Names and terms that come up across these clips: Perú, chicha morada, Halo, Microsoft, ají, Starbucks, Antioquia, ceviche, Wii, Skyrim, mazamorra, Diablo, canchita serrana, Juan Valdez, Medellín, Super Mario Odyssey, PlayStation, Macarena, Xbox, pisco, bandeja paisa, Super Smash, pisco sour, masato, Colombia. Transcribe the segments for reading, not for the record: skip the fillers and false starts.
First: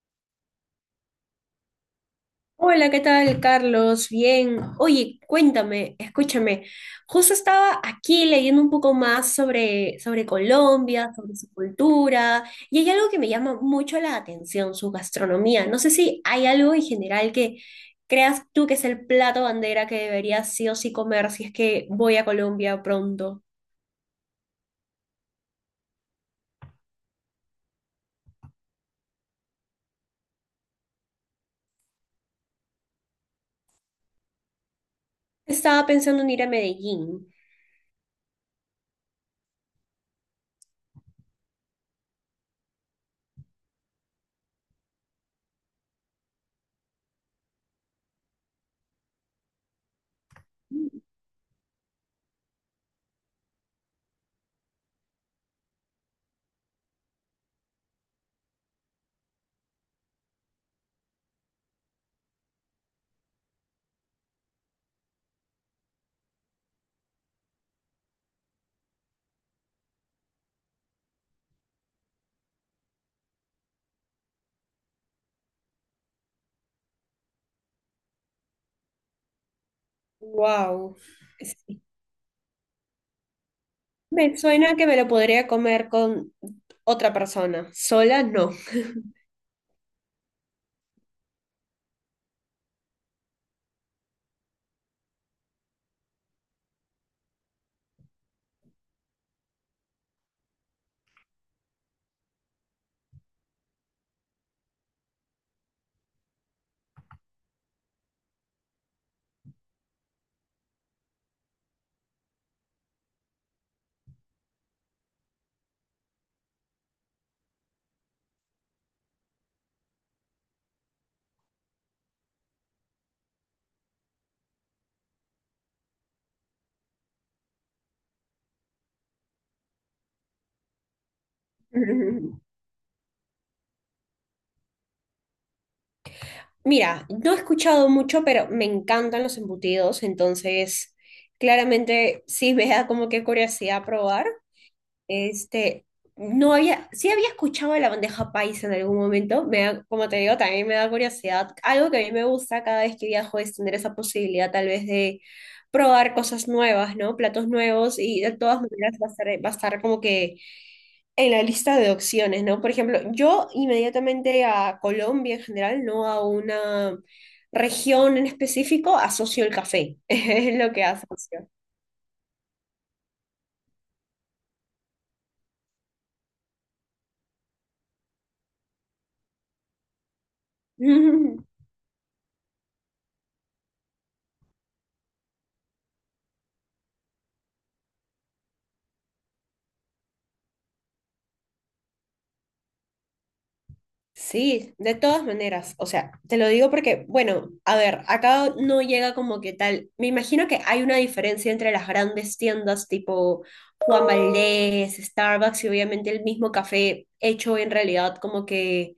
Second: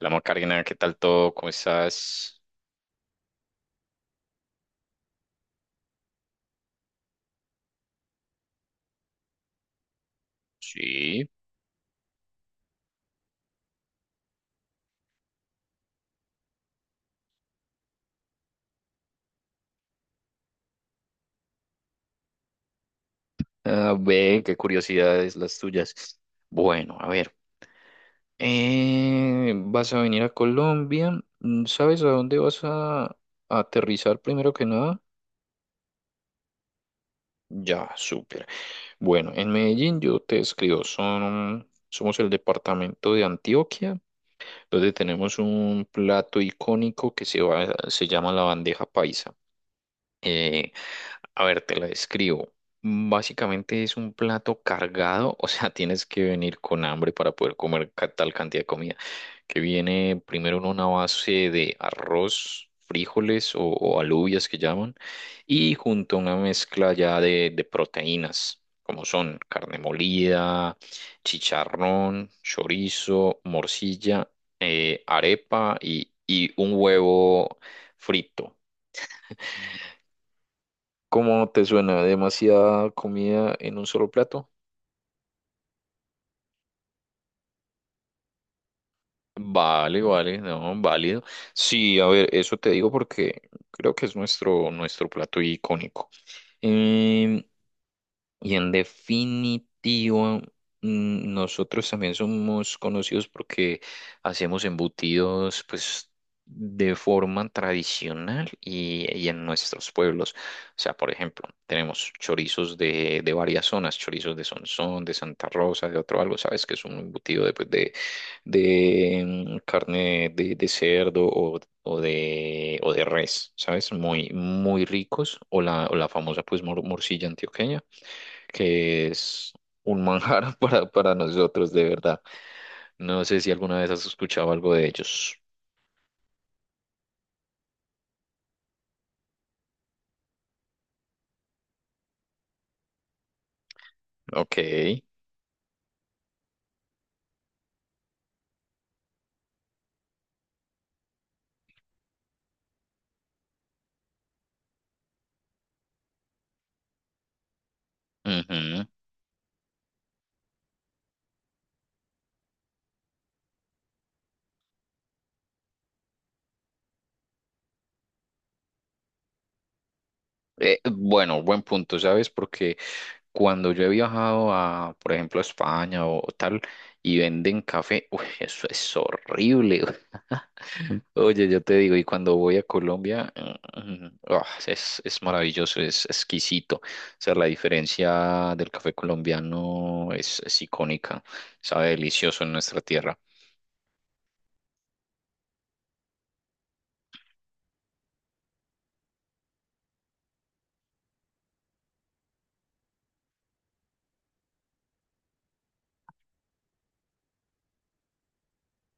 Hola, Macarena, ¿qué tal todo? ¿Cómo estás? Hola, ¿qué tal, Carlos? Bien. Oye, cuéntame, escúchame. Justo estaba aquí leyendo un poco más sobre Colombia, Sí. sobre su cultura, y hay algo que me llama mucho la atención, su gastronomía. No sé si hay algo en general que creas tú que es el plato bandera que debería sí o sí comer si es que voy a Colombia pronto. Ah, ve, qué curiosidades las tuyas. Bueno, a ver, vas a venir a Colombia. Mm, ¿sabes a dónde vas a aterrizar primero que nada? Estaba pensando en ir a Medellín. Ya, súper. Bueno, en Medellín yo te escribo, son, somos el departamento de Antioquia, donde tenemos un plato icónico que se, va- se llama la bandeja paisa. Eh, a ver, te la describo. Básicamente es un plato cargado, o sea, tienes que venir con hambre para poder comer ca- tal cantidad de comida, que viene primero en una base de arroz, frijoles o alubias que llaman, y junto a una mezcla ya de proteínas, como son carne molida, chicharrón, chorizo, morcilla, arepa y un huevo frito. Wow. ¿Cómo te suena? ¿Demasiada comida en un solo Me plato? suena que me lo podría comer con otra persona. Sola, no. Vale, vale, no, válido. Sí, a ver, eso te digo porque creo que es nuestro plato icónico. Em, Y en definitivo, nosotros también somos conocidos porque hacemos embutidos, pues, de forma tradicional y en nuestros pueblos. O sea, por ejemplo, tenemos chorizos de varias zonas, chorizos de Sonsón, de Santa Rosa, de otro algo, ¿sabes? Que es un embutido de, pues, de, carne de cerdo o de, o de res, ¿sabes? Muy, muy ricos. O la famosa, pues, mor- morcilla antioqueña que es un manjar para nosotros, de verdad. No sé si alguna vez has escuchado algo de ellos. Mira, no he escuchado mucho, pero me encantan los embutidos, entonces claramente sí me da como que curiosidad probar. Ok. Este, no había, sí había escuchado de la bandeja paisa en algún momento, como te digo, también me da curiosidad. Algo que a mí me gusta cada vez que viajo es tener esa posibilidad tal vez de probar cosas nuevas, ¿no? Platos nuevos y de todas Ujú. maneras va a estar como que en la lista de opciones, ¿no? Por ejemplo, yo inmediatamente a Colombia en general, no a una región en específico, asocio el café, es lo que Bueno, asocio. buen punto, ¿sabes? Porque cuando yo he viajado a, por ejemplo, a España o tal, y venden café, uy, eso es horrible. Oye, yo te digo, y cuando voy a Colombia, ah, es maravilloso, es exquisito. O sea, la diferencia del café colombiano es icónica, sabe delicioso en nuestra tierra. Sí, de todas maneras, o sea, te lo digo porque, bueno, a ver, acá no llega como que tal, me imagino que hay una diferencia entre las grandes tiendas tipo Juan Valdez, Starbucks y obviamente el mismo café hecho en realidad como que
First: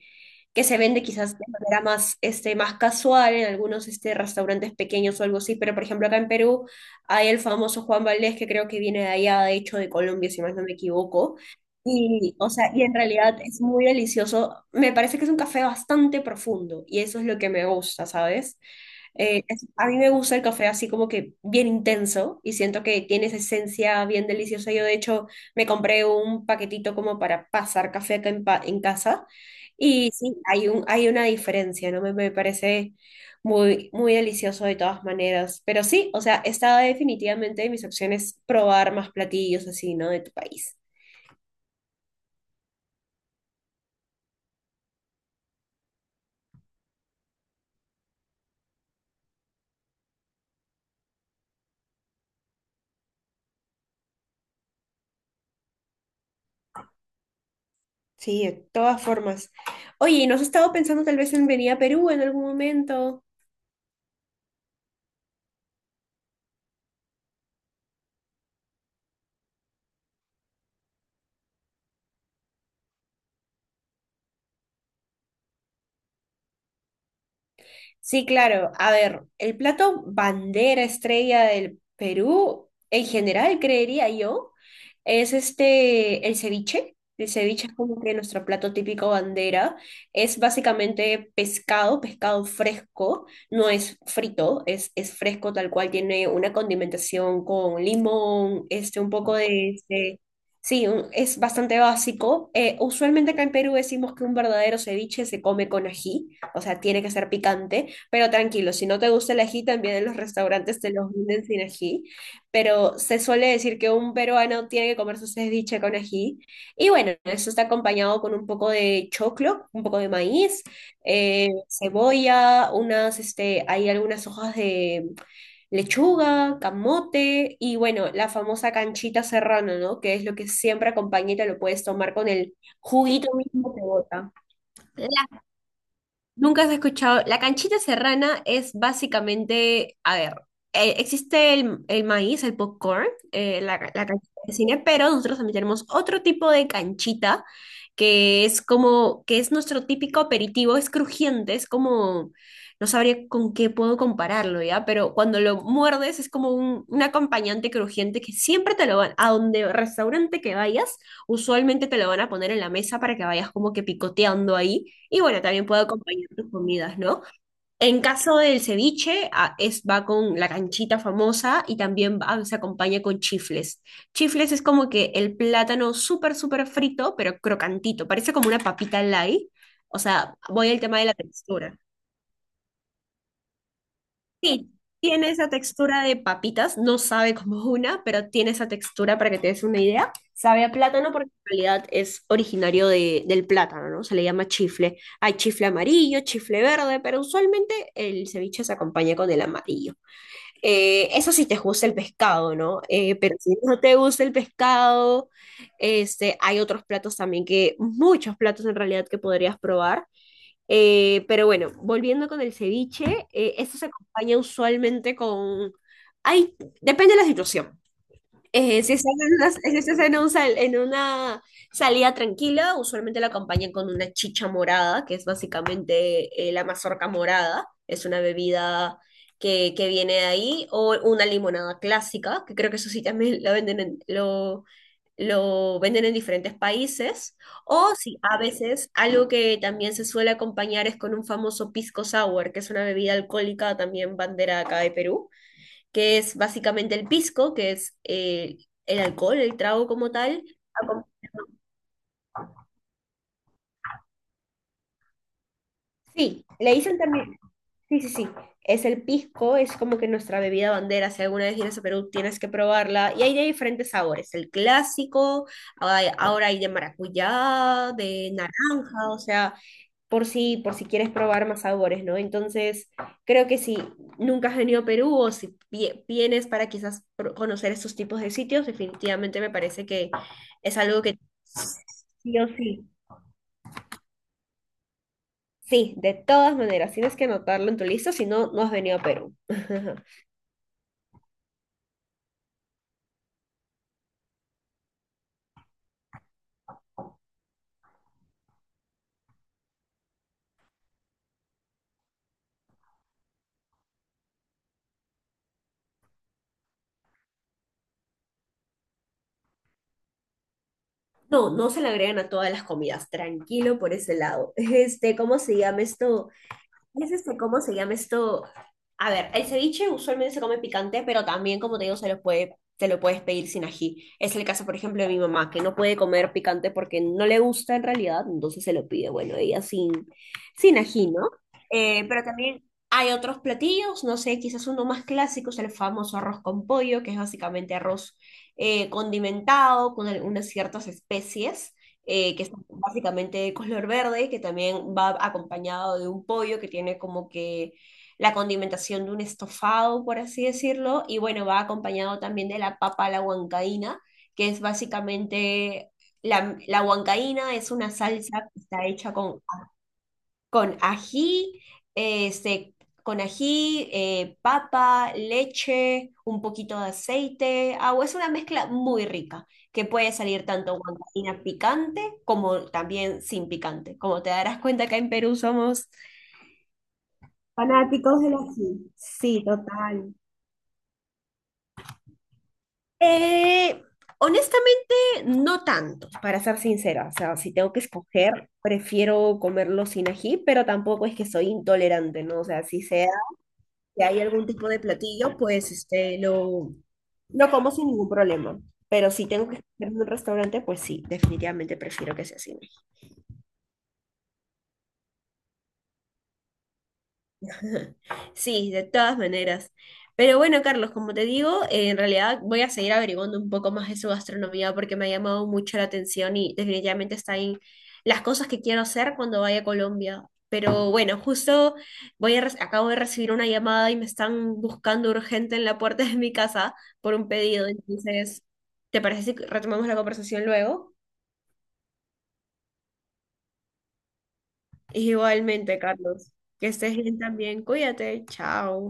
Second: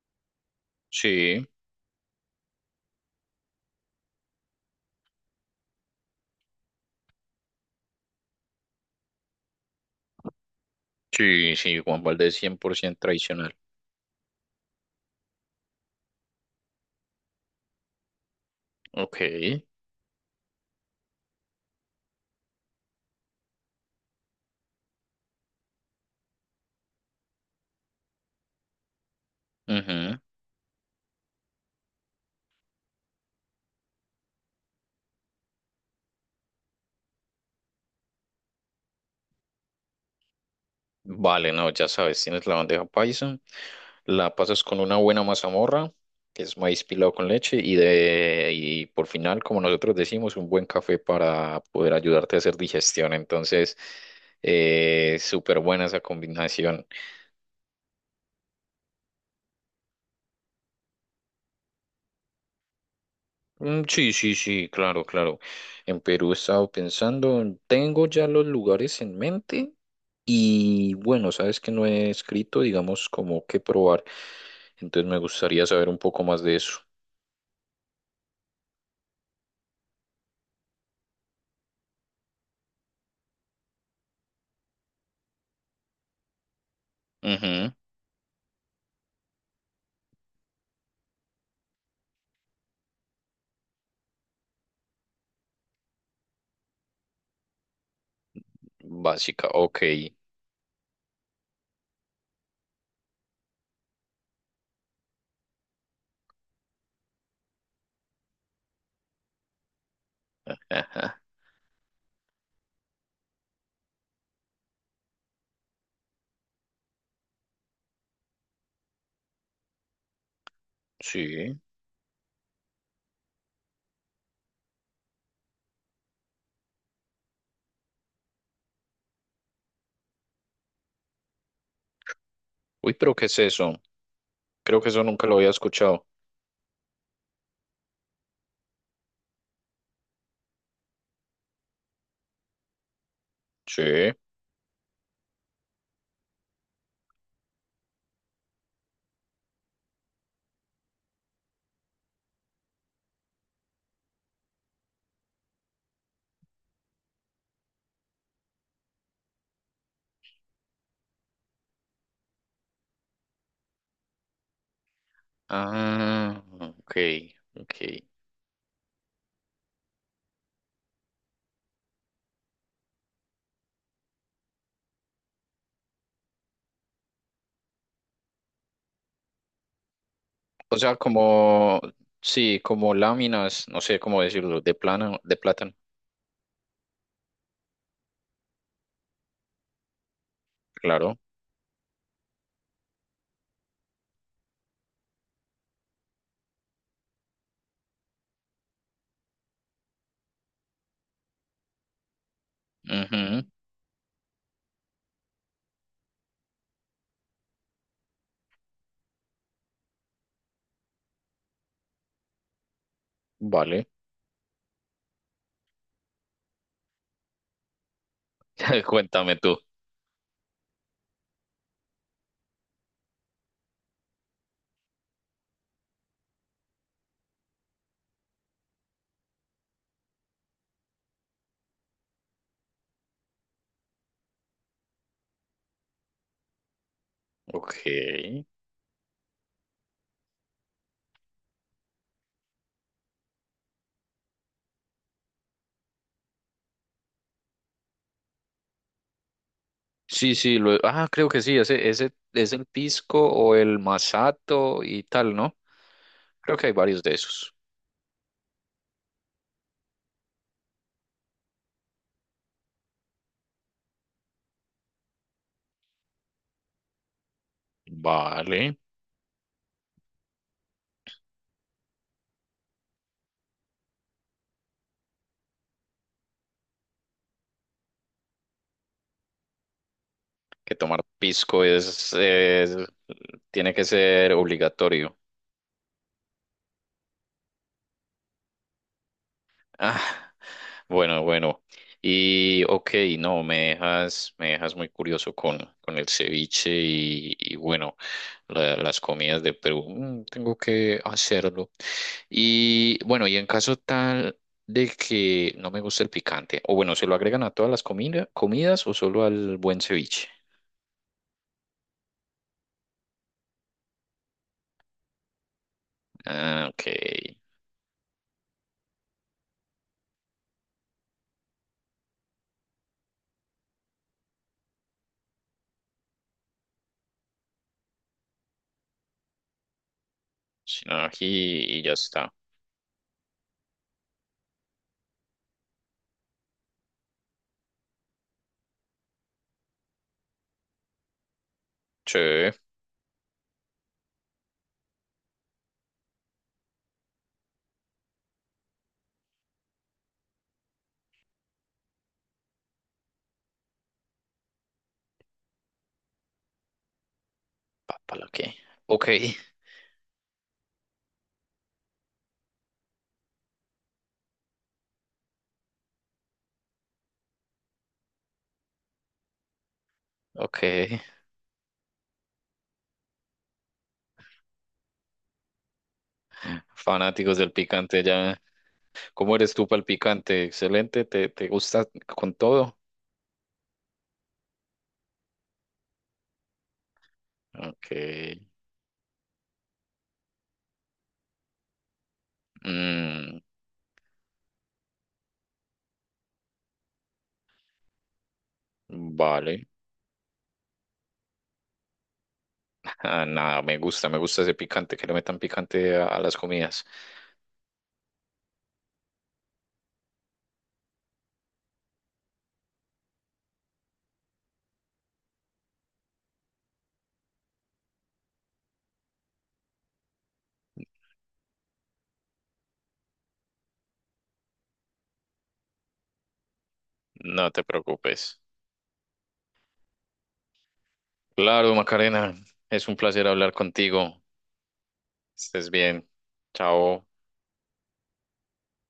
se vende quizás de Sí, manera más, este, más casual en algunos este, restaurantes pequeños o algo así, pero por ejemplo acá en Perú hay el famoso Juan Valdés que creo que viene de allá, de hecho de Colombia, si más no me equivoco. sí, sí, Juan Valdez Y, o sea, y en 100% realidad tradicional. es muy delicioso. Me parece que es un café bastante profundo y eso es lo que me gusta, ¿sabes? Ok. A mí me gusta el café así como que bien intenso y siento que tiene esa esencia bien deliciosa. Yo de hecho me compré un paquetito como para pasar café acá en, en casa y Ujú. sí, hay una diferencia, ¿no? Me parece muy, muy delicioso de todas maneras. Pero sí, o sea, está definitivamente de mis opciones probar más platillos así, ¿no? De tu país. Vale, no, ya sabes, tienes la bandeja paisa, la pasas con una buena mazamorra, que es maíz pilado con leche, y, de, y por final, como nosotros decimos, un buen café para poder ayudarte a hacer digestión. Entonces, súper buena esa combinación. Sí, de todas formas. Oye, ¿no has estado pensando tal vez en venir a Perú en algún momento? Mm, sí, sí, sí, claro, claro. En Perú he estado pensando, tengo ya los lugares en mente. Y bueno, sabes que no he escrito, digamos, como que probar, entonces me gustaría saber un poco más de eso. Sí, claro. A ver, el plato bandera estrella del Perú, en general, creería yo, es este, el ceviche. El ceviche es como que nuestro plato típico bandera. Es básicamente pescado, pescado fresco, no es frito, es fresco tal cual, tiene una condimentación con limón, este, un poco Básica, de, ok. este, sí, es bastante básico. Usualmente acá en Perú decimos que un verdadero ceviche se come con ají, o sea, tiene que ser picante. Pero tranquilo, si no te gusta el ají, también en los restaurantes te los Ajá. venden sin ají. Pero se suele decir que un peruano tiene que comer su ceviche con ají. Y bueno, eso está acompañado con un poco de choclo, un poco de maíz, Sí. cebolla, unas, este, hay algunas hojas de lechuga, camote y bueno, la famosa canchita serrana, ¿no? Que es lo que siempre acompaña y te lo puedes tomar con el Uy, pero ¿qué juguito es eso? mismo que bota. Creo que eso nunca lo había escuchado. Nunca has escuchado. La canchita serrana es básicamente, a ver, existe el maíz, el popcorn, la Sí. canchita de cine, pero nosotros también tenemos otro tipo de canchita que es como, que es nuestro típico aperitivo, es crujiente, es como, no sabría con qué puedo compararlo, ¿ya? Pero cuando lo muerdes es como un acompañante crujiente que siempre te lo van, a donde restaurante que vayas, usualmente te lo van a poner en la mesa para que vayas como que picoteando ahí. Y bueno, también puede acompañar Ah, tus ok, comidas, ¿no? ok. En caso del ceviche, es, va con la canchita famosa y también se acompaña con chifles. Chifles es como que el plátano súper, súper frito, pero crocantito. Parece como una papita light. O sea, voy O al sea, tema de la textura. como, sí, como láminas, no sé cómo decirlo, Sí, de plano, tiene de esa plátano, textura de papitas, no sabe como una, pero tiene esa textura para que te des una idea. Sabe a plátano claro. porque en realidad es originario de, del plátano, ¿no? Se le llama chifle. Hay chifle amarillo, chifle verde, pero usualmente el ceviche se acompaña con el amarillo. Eso sí te gusta el pescado, ¿no? Pero Ujú. si no te gusta el pescado, este, hay otros platos también que, muchos platos en realidad que podrías probar. Pero bueno, volviendo con el ceviche, este Vale, se acompaña usualmente con... Hay, depende de la situación. Si estás en cuéntame una, tú. si estás en un en una salida tranquila, usualmente la acompañan con una chicha morada, que es básicamente la mazorca morada. Es una bebida que viene de ahí, o una limonada clásica, que creo que eso sí también la venden en, lo venden en diferentes países. O sí, Ok. a veces algo que también se suele acompañar es con un famoso pisco sour, que es una bebida alcohólica también bandera acá de Perú que es básicamente el pisco, que es el alcohol, el trago como Sí, tal. sí, lo, acom- ah, creo que sí, ese es el pisco o el masato y tal, ¿no? Sí, Creo que hay le dicen varios de también, esos. sí, sí, sí, es el pisco, es como que nuestra bebida bandera, si alguna vez vienes a Perú tienes que probarla, y hay de diferentes sabores, el clásico, ahora hay de maracuyá, de Vale. naranja, o sea, por si quieres probar más sabores, ¿no? Entonces, creo que si nunca has venido a Perú o si vienes para quizás conocer estos tipos de sitios, definitivamente me parece que Que es algo tomar que pisco sí o es- sí. tiene que ser obligatorio. Sí, de todas maneras, tienes que anotarlo en tu lista, si no, no has venido a Perú. Ah, bueno, bueno. Y ok, no, me dejas muy curioso con el ceviche y bueno, la- las comidas de Perú. Mm, tengo que hacerlo. Y bueno, y en caso tal de que no me guste el picante, o bueno, ¿se lo agregan a todas las comida- comidas o solo al buen ceviche? No, no se le agregan a todas las comidas, tranquilo por ese lado. Este, ¿cómo se llama esto? Ah, ok. Es este, ¿cómo se llama esto? A ver, el ceviche usualmente se come picante, pero también, como te digo, se lo puedes pedir sin ají. Es el caso, por ejemplo, de mi mamá, que no puede comer picante porque no le gusta en realidad, entonces se lo pide, bueno, ella sin Sin ají, ají ¿no? y ya Pero está. también hay otros platillos, no sé, quizás uno más clásico es el famoso arroz con pollo, que es básicamente arroz condimentado con algunas ciertas especies Sí. Que es básicamente de color verde, que también va acompañado de un pollo que tiene como que la condimentación de un estofado, por así decirlo, y bueno, va acompañado también de la papa a la huancaína, que es básicamente, la huancaína es una Papala, ok. salsa que está Ok, hecha con ají, este, con ají, papa, leche, un poquito de aceite, agua. Es una mezcla muy rica que puede salir tanto ok. guancaína picante como también sin picante. Como te darás cuenta, acá en Perú somos... Fanáticos del picante Fanáticos del ya. ají. ¿Cómo Sí, eres tú para el total. picante? Excelente, ¿te, te gusta con todo? Eh, Honestamente, no tanto, para ser sincera. O sea, si tengo que Ok. escoger, prefiero comerlo sin ají, pero tampoco es que soy intolerante, ¿no? O sea, Mm, si hay algún tipo de platillo, pues este, lo como sin ningún problema. Pero si tengo que vale. comer en un restaurante, pues sí, definitivamente prefiero que sea así. ¿No? Ah, nada, me gusta ese picante, que le metan picante a las comidas. Sí, de todas maneras. Pero bueno, Carlos, como te digo, en realidad voy a seguir averiguando un poco más de su gastronomía porque me ha llamado mucho la atención y definitivamente está en las cosas que quiero hacer cuando vaya a Colombia. Pero bueno, justo acabo de recibir una llamada y me están buscando urgente en la puerta de mi casa por un No te pedido. preocupes. Entonces, ¿te parece si retomamos la conversación luego? Claro, Macarena, es un placer hablar contigo. Estés Igualmente, bien. Carlos, que estés Chao. bien también. Cuídate, chao.